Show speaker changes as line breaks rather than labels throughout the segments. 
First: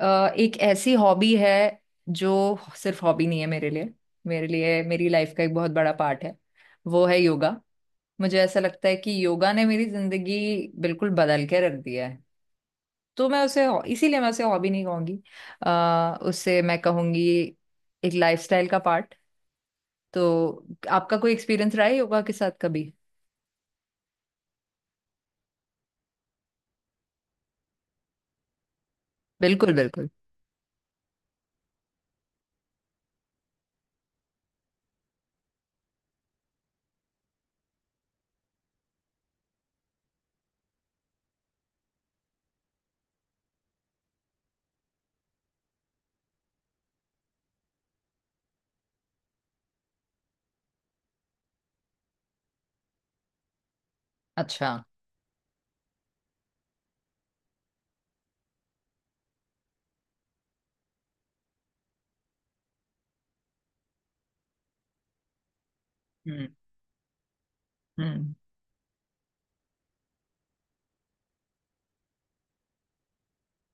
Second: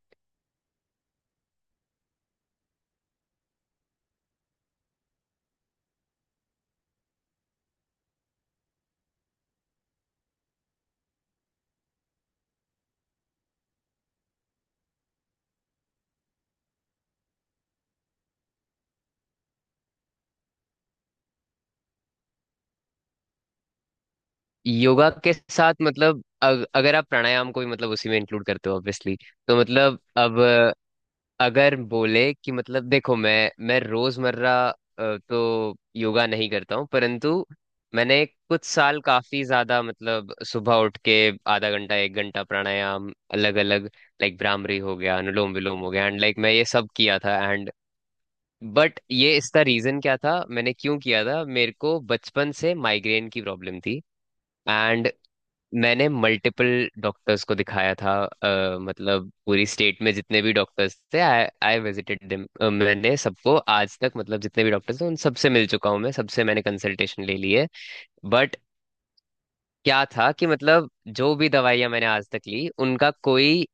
अ, एक ऐसी हॉबी है जो सिर्फ हॉबी नहीं है मेरे लिए। मेरे लिए मेरी लाइफ का एक बहुत बड़ा पार्ट है वो है योगा। मुझे ऐसा लगता है कि योगा ने मेरी जिंदगी बिल्कुल बदल के रख दिया है। तो मैं उसे इसीलिए मैं उसे हॉबी नहीं कहूंगी। उसे मैं कहूंगी एक लाइफस्टाइल का पार्ट। तो आपका कोई एक्सपीरियंस रहा है योगा के साथ कभी।
योगा के साथ मतलब अगर आप प्राणायाम को भी मतलब उसी में इंक्लूड करते हो ऑब्वियसली। तो
बिल्कुल
मतलब
बिल्कुल।
अब अगर बोले कि मतलब देखो मैं रोजमर्रा तो योगा नहीं करता हूँ परंतु मैंने कुछ साल काफी ज्यादा मतलब सुबह उठ के आधा घंटा एक घंटा प्राणायाम अलग अलग, लाइक भ्रामरी हो गया, अनुलोम विलोम हो गया एंड लाइक मैं ये सब किया था। एंड बट ये, इसका रीजन क्या था, मैंने क्यों किया था? मेरे को बचपन से माइग्रेन की प्रॉब्लम थी।
अच्छा।
एंड मैंने मल्टीपल डॉक्टर्स को दिखाया था। मतलब पूरी स्टेट में जितने भी डॉक्टर्स थे आई आई विजिटेड देम। मैंने सबको आज तक मतलब जितने भी डॉक्टर्स हैं उन सबसे मिल चुका हूँ, मैं सबसे
हम्म।
मैंने कंसल्टेशन ले ली है।
हम्म।
बट क्या था कि मतलब जो भी दवाइयाँ मैंने आज तक ली उनका कोई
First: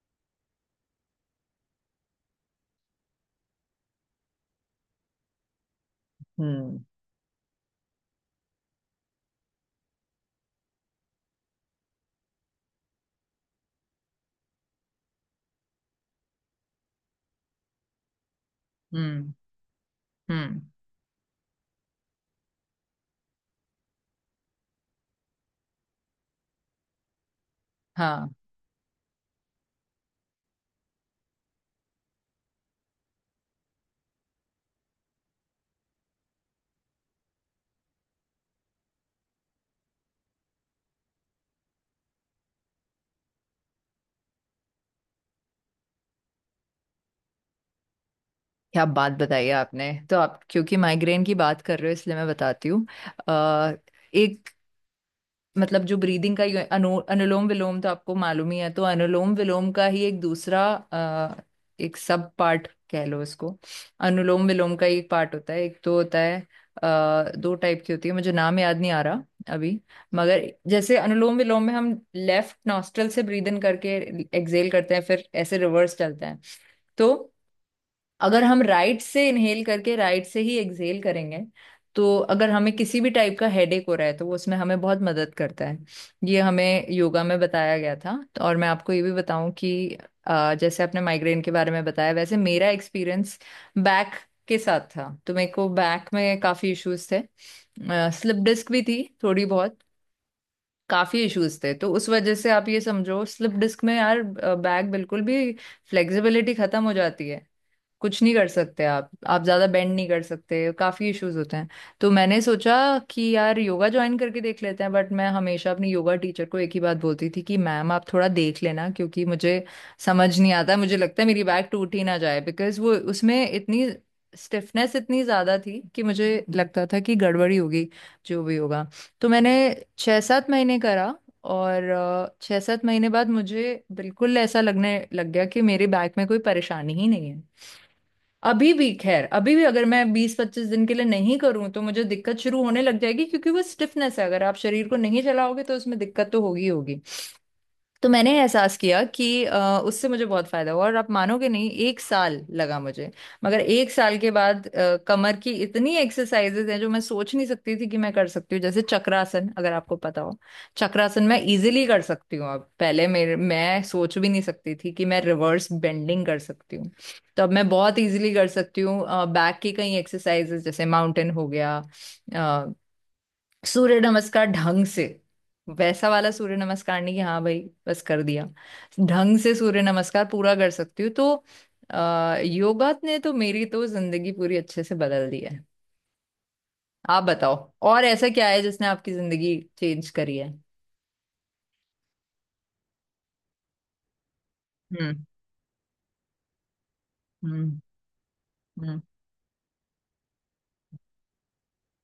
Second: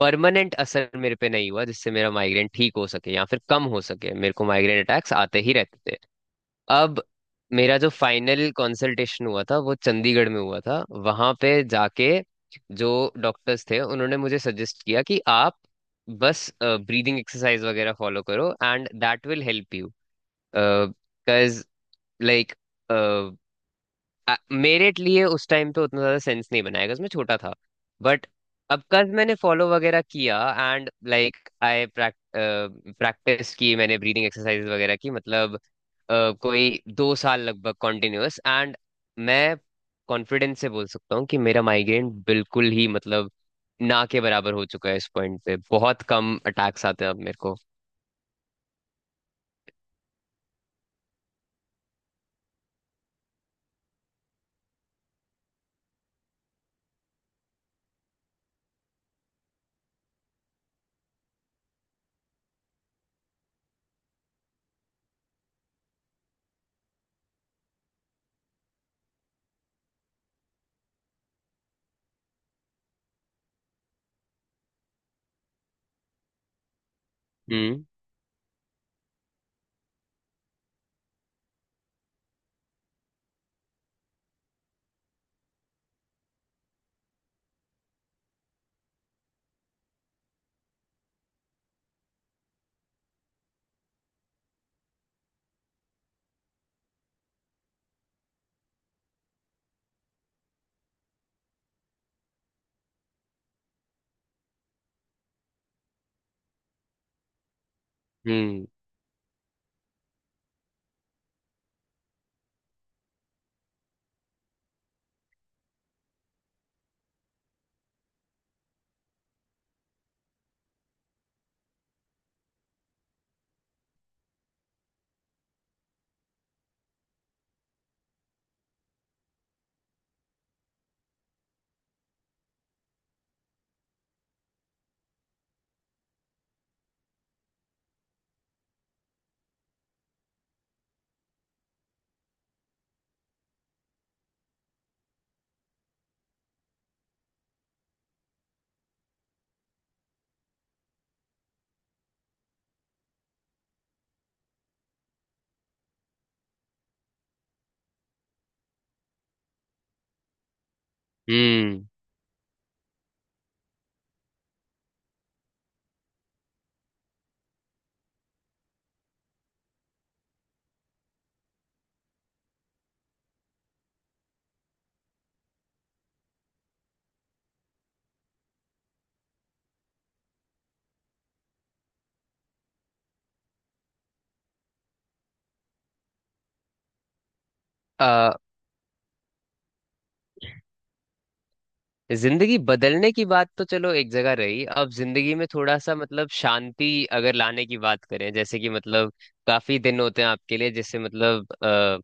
परमानेंट असर मेरे पे नहीं हुआ जिससे मेरा माइग्रेन ठीक हो सके या फिर कम हो सके। मेरे को माइग्रेन अटैक्स आते ही रहते थे।
हम्म।
अब मेरा जो फाइनल कंसल्टेशन हुआ था वो चंडीगढ़ में हुआ था। वहां पे जाके जो डॉक्टर्स थे उन्होंने मुझे सजेस्ट किया कि आप बस ब्रीदिंग एक्सरसाइज वगैरह फॉलो करो and that
hmm.
Will help you.
Hmm.
Because like मेरे लिए उस टाइम पे उतना ज्यादा सेंस नहीं बनाया बिकॉज मैं छोटा था। बट
हाँ।
अब कज मैंने फॉलो वगैरह किया एंड लाइक आई प्रैक्टिस की, मैंने ब्रीदिंग एक्सरसाइज वगैरह की मतलब कोई 2 साल लगभग कॉन्टिन्यूअस। एंड मैं कॉन्फिडेंस से बोल सकता हूँ कि मेरा माइग्रेन बिल्कुल ही मतलब ना के बराबर हो चुका है। इस पॉइंट पे बहुत कम अटैक्स आते हैं अब मेरे को।
क्या बात बताई आपने! तो आप क्योंकि माइग्रेन की बात कर रहे हो इसलिए मैं बताती हूँ। अ, एक मतलब जो ब्रीदिंग का अनुलोम विलोम तो आपको मालूम ही है, तो अनुलोम विलोम का ही एक दूसरा एक सब पार्ट कह लो इसको। अनुलोम विलोम का एक पार्ट होता है, एक तो होता है दो टाइप की होती है, मुझे नाम याद नहीं आ रहा अभी। मगर जैसे अनुलोम विलोम में हम लेफ्ट नॉस्ट्रल से ब्रीद इन करके एक्सेल करते हैं फिर ऐसे रिवर्स चलते हैं। तो
हम्म
अगर हम राइट से इनहेल करके राइट से ही एक्सहेल करेंगे तो अगर हमें किसी भी टाइप का हेडेक हो रहा है तो वो उसमें हमें बहुत मदद करता है। ये हमें योगा में बताया गया था। तो और मैं आपको ये भी बताऊं कि जैसे आपने माइग्रेन के बारे में बताया वैसे मेरा एक्सपीरियंस बैक के साथ था। तो मेरे को बैक में काफ़ी इश्यूज थे। स्लिप डिस्क भी थी थोड़ी बहुत, काफ़ी इश्यूज थे। तो उस वजह से आप ये समझो, स्लिप डिस्क में यार बैक बिल्कुल भी फ्लेक्सिबिलिटी ख़त्म हो जाती है। कुछ नहीं कर
हम्म
सकते आप ज्यादा बेंड नहीं कर सकते, काफी इश्यूज होते हैं। तो मैंने सोचा कि यार योगा ज्वाइन करके देख लेते हैं। बट मैं हमेशा अपनी योगा टीचर को एक ही बात बोलती थी कि मैम आप थोड़ा देख लेना, क्योंकि मुझे समझ नहीं आता, मुझे लगता है मेरी बैक टूट ही ना जाए, बिकॉज वो उसमें इतनी स्टिफनेस इतनी ज्यादा थी कि मुझे लगता था कि गड़बड़ी होगी, जो भी होगा। तो मैंने 6-7 महीने करा। और 6-7 महीने बाद मुझे बिल्कुल ऐसा लगने लग गया कि मेरे बैक में कोई परेशानी ही नहीं है। अभी भी अगर मैं 20-25 दिन के लिए नहीं करूं तो मुझे दिक्कत शुरू होने लग जाएगी, क्योंकि वो स्टिफनेस है, अगर आप शरीर को नहीं चलाओगे तो उसमें दिक्कत तो होगी ही होगी। तो मैंने एहसास किया कि उससे मुझे बहुत फायदा हुआ, और आप मानोगे नहीं एक साल लगा मुझे। मगर एक साल के बाद कमर की इतनी एक्सरसाइजेज हैं जो मैं सोच नहीं सकती थी कि मैं कर सकती हूँ। जैसे चक्रासन, अगर आपको पता हो, चक्रासन मैं
हम्म।
इजीली कर सकती हूँ अब। पहले मेरे मैं सोच भी नहीं सकती थी कि मैं रिवर्स बेंडिंग कर सकती हूँ। तो अब मैं बहुत इजीली कर सकती हूँ। बैक की कई एक्सरसाइजेज, जैसे माउंटेन हो गया, सूर्य नमस्कार ढंग से। वैसा वाला सूर्य नमस्कार नहीं कि हाँ भाई बस कर दिया, ढंग से सूर्य नमस्कार पूरा कर सकती हूँ। तो योगा ने तो मेरी तो जिंदगी पूरी अच्छे से बदल दी है। आप बताओ, और ऐसा क्या है जिसने आपकी जिंदगी चेंज करी है।
जिंदगी बदलने की बात तो चलो एक जगह रही, अब
हम्म।
जिंदगी में थोड़ा सा मतलब शांति अगर लाने
हम्म।
की बात करें, जैसे कि
हम्म।
मतलब काफी दिन होते हैं आपके लिए, जैसे मतलब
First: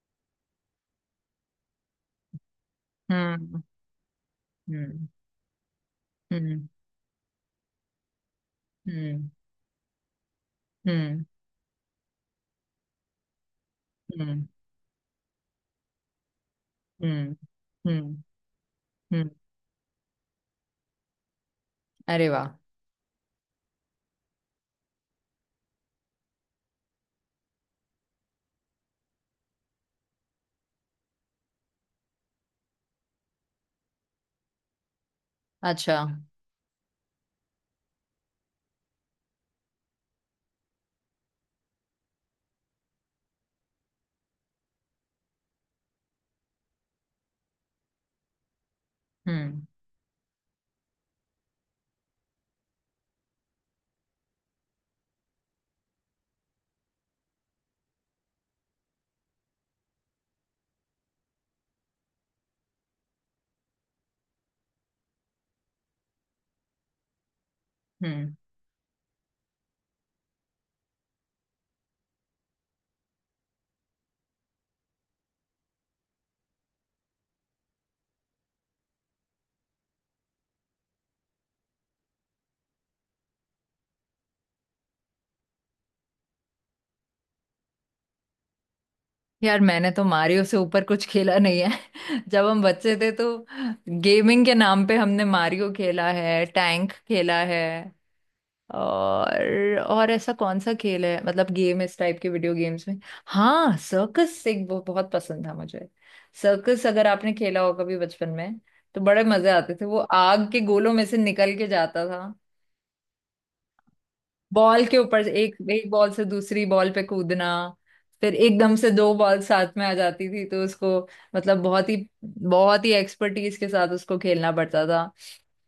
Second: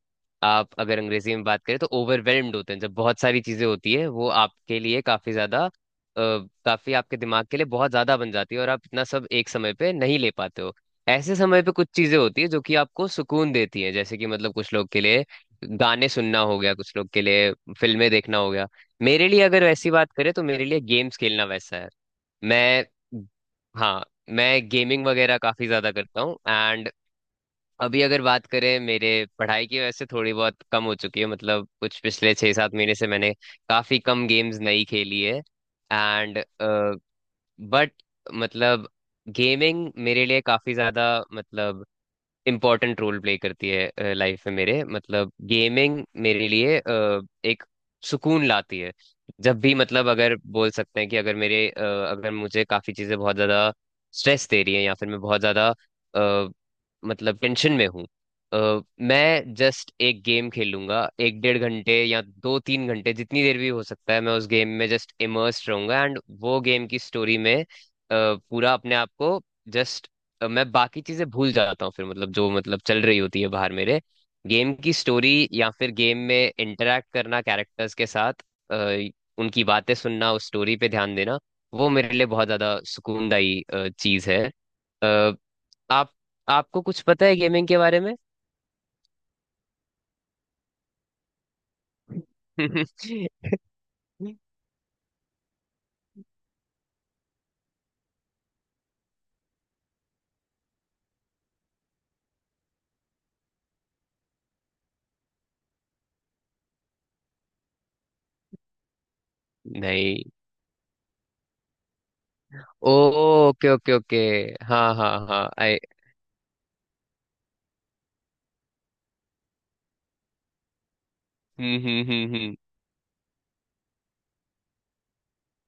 आप अगर अंग्रेजी में बात करें तो ओवरवेल्म्ड होते हैं, जब बहुत सारी
हम्म।
चीजें होती है वो आपके लिए काफी ज्यादा
हम्म।
काफी आपके दिमाग के लिए बहुत ज्यादा बन जाती है और आप इतना सब
हम्म।
एक समय पे नहीं ले पाते हो।
हम्म।
ऐसे समय पे कुछ चीजें होती है जो कि आपको सुकून देती है, जैसे
हम्म।
कि
हम्म।
मतलब कुछ लोग के लिए गाने सुनना हो गया, कुछ लोग के
हम्म।
लिए फिल्में
हम्म।
देखना हो गया। मेरे
हम्म।
लिए अगर वैसी बात करें तो मेरे लिए गेम्स खेलना वैसा है।
अरे वाह!
मैं हाँ, मैं गेमिंग वगैरह काफी ज्यादा करता हूँ। एंड अभी अगर बात करें मेरे पढ़ाई की वैसे थोड़ी बहुत कम हो चुकी है, मतलब कुछ पिछले 6-7 महीने से मैंने काफी कम गेम्स नहीं खेली है।
अच्छा।
एंड बट मतलब गेमिंग मेरे लिए काफी ज्यादा मतलब इम्पोर्टेंट रोल प्ले करती है लाइफ में मेरे, मतलब गेमिंग मेरे लिए एक सुकून लाती है। जब
हम्म।
भी मतलब अगर बोल सकते हैं कि अगर मेरे अ, अगर मुझे काफी चीजें बहुत ज्यादा स्ट्रेस दे रही हैं या फिर मैं बहुत ज्यादा अ, मतलब टेंशन में हूँ, मैं जस्ट एक गेम खेलूंगा एक डेढ़ घंटे या 2-3 घंटे जितनी देर भी हो सकता है। मैं उस गेम में जस्ट इमर्स्ड रहूंगा एंड वो गेम की स्टोरी में
हम्म।
पूरा अपने आप को जस्ट मैं बाकी चीजें भूल जाता हूँ। फिर मतलब जो मतलब चल रही होती है बाहर मेरे, गेम की स्टोरी या फिर गेम में इंटरेक्ट करना कैरेक्टर्स के साथ अ, उनकी बातें सुनना, उस स्टोरी पे ध्यान देना, वो मेरे लिए बहुत ज्यादा सुकूनदायी चीज है। अ, आप आपको कुछ पता है गेमिंग के बारे में?
यार मैंने तो मारियो से ऊपर कुछ खेला नहीं। जब हम बच्चे थे तो गेमिंग के नाम पे हमने मारियो खेला है, टैंक खेला है। और ऐसा कौन सा खेल है, मतलब गेम, इस टाइप के वीडियो गेम्स में। हाँ सर्कस, एक वो बहुत पसंद था मुझे। सर्कस अगर आपने खेला हो कभी बचपन में, तो बड़े मजे आते थे, वो
नहीं।
आग के गोलों में से निकल के जाता था।
ओ, ओके ओके ओके।
बॉल
हाँ
के
हाँ
ऊपर से-
हाँ,
एक
आई
एक बॉल से दूसरी बॉल पे कूदना, फिर एकदम से दो बॉल साथ में आ जाती थी तो उसको मतलब
हम्म हम्म हम्म
बहुत ही एक्सपर्टीज के साथ उसको खेलना पड़ता था।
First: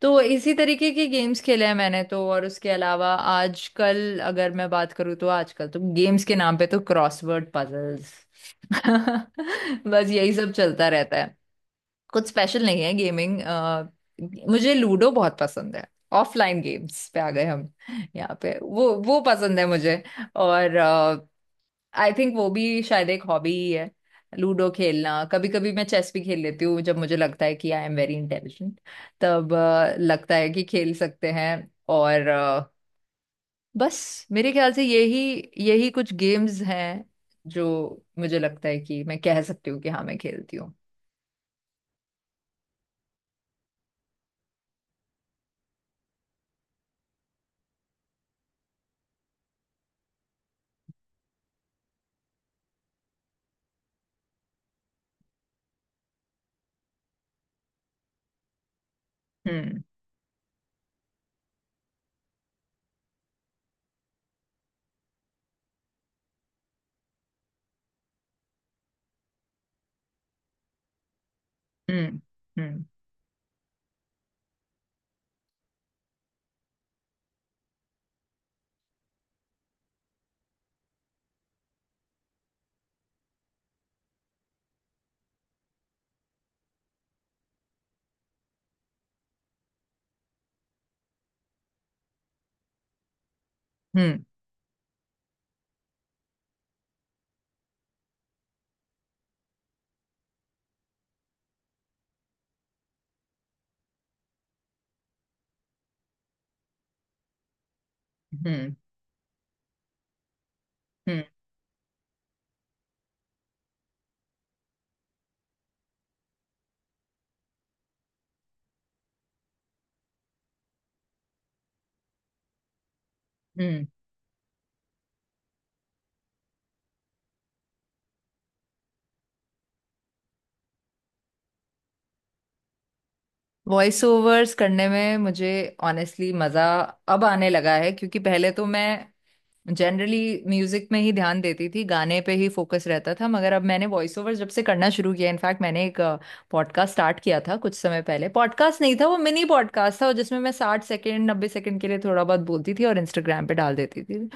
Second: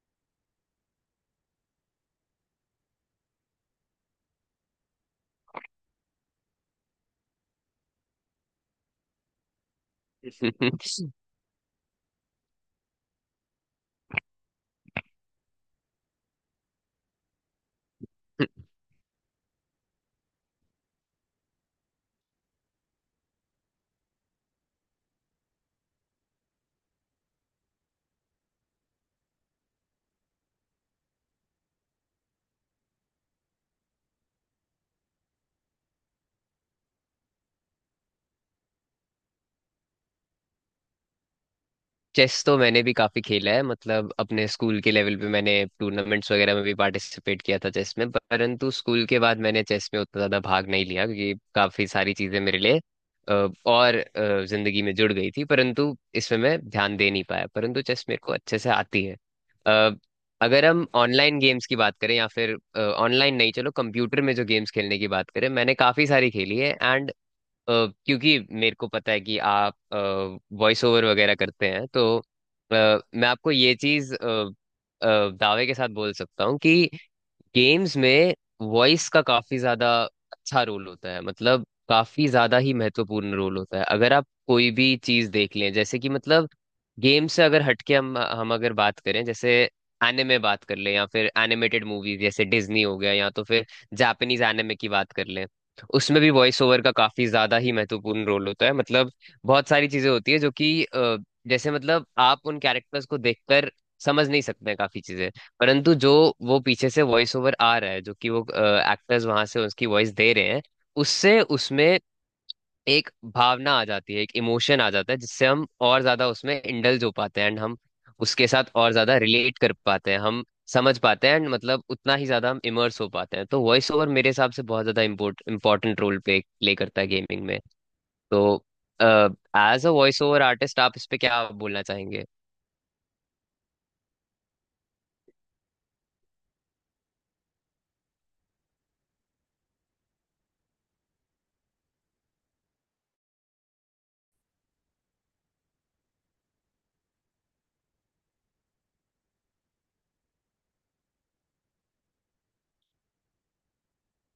तो इसी तरीके के गेम्स खेले हैं मैंने तो, और उसके अलावा आजकल अगर मैं बात करूँ तो आजकल तो गेम्स के नाम पे तो क्रॉसवर्ड पजल्स बस यही सब
हम्म।
चलता रहता है। कुछ स्पेशल नहीं है गेमिंग। मुझे लूडो बहुत पसंद है। ऑफलाइन गेम्स पे आ गए हम, यहाँ पे वो पसंद है मुझे। और आई थिंक वो भी शायद एक हॉबी ही है, लूडो खेलना। कभी कभी मैं चेस भी खेल लेती हूँ, जब मुझे लगता है कि आई एम वेरी इंटेलिजेंट, तब लगता है कि खेल सकते हैं। और बस मेरे ख्याल से यही, कुछ गेम्स हैं जो मुझे लगता है कि मैं कह सकती हूँ कि हाँ मैं खेलती हूँ।
चेस तो मैंने भी काफी खेला है, मतलब अपने स्कूल के लेवल पे मैंने टूर्नामेंट्स वगैरह में भी पार्टिसिपेट किया था चेस में। परंतु स्कूल के बाद मैंने चेस में उतना ज्यादा भाग नहीं लिया क्योंकि काफी सारी चीजें मेरे लिए और जिंदगी में जुड़ गई थी परंतु इसमें मैं ध्यान दे नहीं पाया। परंतु चेस मेरे को अच्छे से आती है।
हम्म।
अ, अगर हम ऑनलाइन गेम्स की बात करें या फिर ऑनलाइन नहीं, चलो कंप्यूटर में जो गेम्स खेलने की बात करें मैंने काफी सारी खेली है। एंड अ, क्योंकि मेरे को पता है कि आप वॉइस ओवर वगैरह करते हैं, तो
हम्म। हम्म।
अ, मैं आपको ये चीज दावे के साथ बोल सकता हूँ कि गेम्स में वॉइस का काफी ज्यादा अच्छा रोल होता है। मतलब काफी ज्यादा ही महत्वपूर्ण रोल होता है। अगर आप कोई भी चीज देख लें, जैसे कि मतलब गेम से अगर हटके हम अगर बात करें, जैसे एनिमे बात कर लें या फिर एनिमेटेड मूवीज जैसे डिज्नी हो गया या तो फिर
हम्म।
जापानीज एनिमे की बात कर लें, उसमें भी वॉइस ओवर का काफी ज्यादा ही महत्वपूर्ण रोल होता है। मतलब बहुत सारी चीजें होती है जो कि जैसे मतलब आप उन कैरेक्टर्स को देखकर समझ नहीं सकते हैं काफी चीजें, परंतु जो वो पीछे से वॉइस ओवर आ रहा है जो कि वो
हम्म।
एक्टर्स वहां से उसकी वॉइस दे रहे हैं,
हम्म।
उससे उसमें एक भावना आ जाती है, एक इमोशन आ जाता है जिससे हम और ज्यादा उसमें इंडल्ज हो पाते हैं एंड हम उसके साथ और ज्यादा रिलेट कर पाते हैं, हम समझ पाते हैं एंड मतलब उतना ही ज्यादा हम इमर्स हो पाते हैं। तो
हम्म।
वॉइस ओवर मेरे हिसाब से बहुत ज्यादा इम्पोर्टेंट रोल प्ले प्ले करता है गेमिंग में। तो as uh voice over artist आप इस पे क्या बोलना चाहेंगे?
वॉइस ओवर्स करने में मुझे ऑनेस्टली मजा अब आने लगा है, क्योंकि पहले तो मैं जनरली म्यूजिक में ही ध्यान देती थी, गाने पे ही फोकस रहता था। मगर अब मैंने वॉइस ओवर जब से करना शुरू किया, इनफैक्ट मैंने एक पॉडकास्ट स्टार्ट किया था कुछ समय पहले। पॉडकास्ट नहीं था, वो मिनी पॉडकास्ट था, और जिसमें मैं 60 सेकेंड 90 सेकेंड के लिए थोड़ा बहुत बोलती थी और इंस्टाग्राम पे डाल देती थी।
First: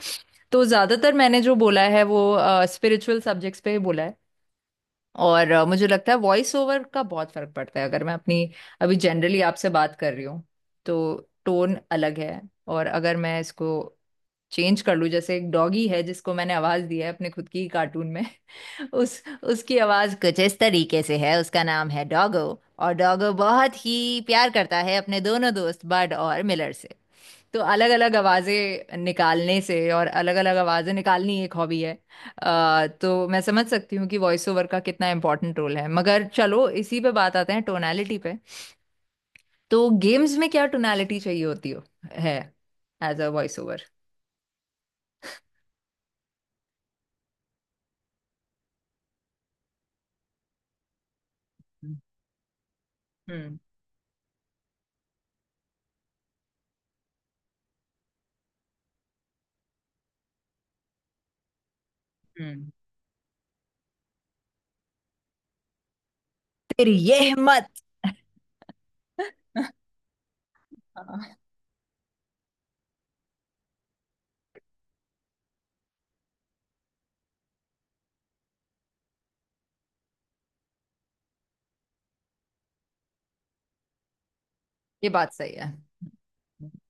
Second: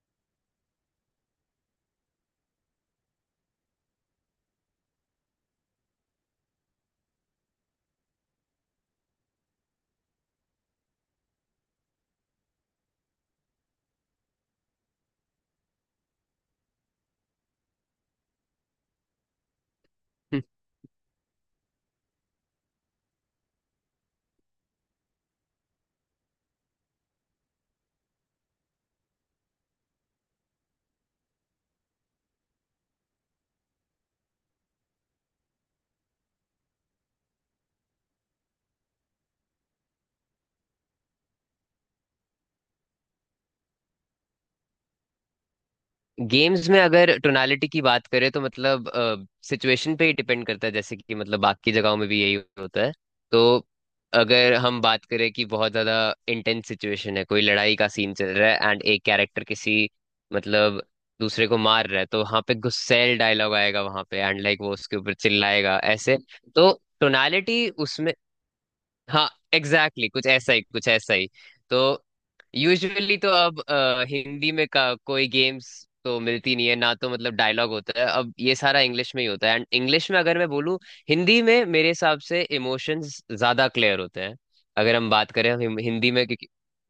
तो ज्यादातर मैंने जो बोला है वो स्पिरिचुअल सब्जेक्ट्स पे ही बोला है। और मुझे लगता है वॉइस ओवर का बहुत फर्क पड़ता है। अगर मैं अपनी अभी जनरली आपसे बात कर रही हूँ तो टोन अलग है, और अगर मैं इसको चेंज कर लूं। जैसे एक डॉगी है जिसको मैंने आवाज दी है अपने खुद की कार्टून में। उस उसकी आवाज कुछ इस तरीके से है, उसका नाम है डॉगो, और डॉगो बहुत ही प्यार करता है अपने दोनों दोस्त बड और मिलर से। तो अलग अलग आवाज़ें निकालने से, और अलग अलग आवाज़ें निकालनी एक हॉबी है। तो मैं समझ सकती हूँ कि वॉइस ओवर का कितना इम्पोर्टेंट रोल है। मगर चलो इसी पे बात आते हैं, टोनालिटी पे। तो गेम्स में क्या टोनालिटी चाहिए होती हो है, as uh voice over.
Games में अगर टोनालिटी की बात करें तो मतलब सिचुएशन पे ही डिपेंड करता है, जैसे कि मतलब बाकी जगहों में भी यही होता है। तो
हम्म।
अगर हम बात करें कि बहुत ज्यादा इंटेंस सिचुएशन है, कोई लड़ाई का सीन चल रहा है एंड एक कैरेक्टर किसी मतलब दूसरे को मार रहा है, तो वहां पे
हम्म।
गुस्सैल डायलॉग आएगा वहां पे एंड लाइक वो उसके ऊपर चिल्लाएगा ऐसे। तो
फिर ये
टोनालिटी
हिम्मत।
उसमें, हाँ, एग्जैक्टली exactly, कुछ ऐसा ही कुछ ऐसा ही।
हाँ।
तो यूजुअली तो अब हिंदी में का कोई गेम्स तो मिलती नहीं है ना, तो मतलब डायलॉग होता है अब ये सारा इंग्लिश में ही होता है। एंड इंग्लिश में अगर मैं बोलूँ, हिंदी में मेरे हिसाब से इमोशंस ज्यादा क्लियर होते हैं अगर
ये
हम बात
बात
करें
सही है।
हम हिंदी में क्योंकि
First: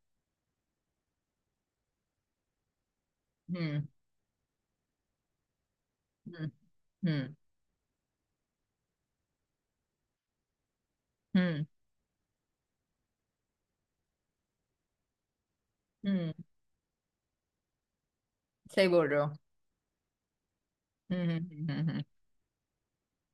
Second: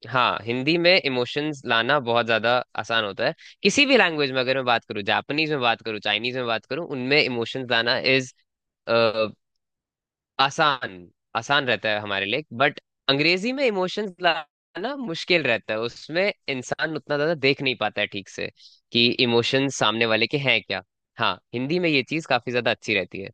हाँ, हिंदी में इमोशंस लाना बहुत ज्यादा आसान होता है।
हम्म।
किसी भी लैंग्वेज में अगर मैं बात करूँ जापानीज में बात करूँ चाइनीज में
हम्म।
बात करूँ उनमें
हम्म।
इमोशंस लाना इज आसान,
हम्म।
आसान रहता है हमारे लिए। बट अंग्रेजी में इमोशंस लाना मुश्किल रहता है
हम्म,
उसमें इंसान उतना ज्यादा देख नहीं पाता है ठीक से
सही बोल
कि
रहे हो।
इमोशंस सामने वाले के हैं क्या।
हम्म।
हाँ
हम्म। हम्म।
हिंदी में
हम्म। हम्म।
ये चीज काफी ज्यादा अच्छी रहती है।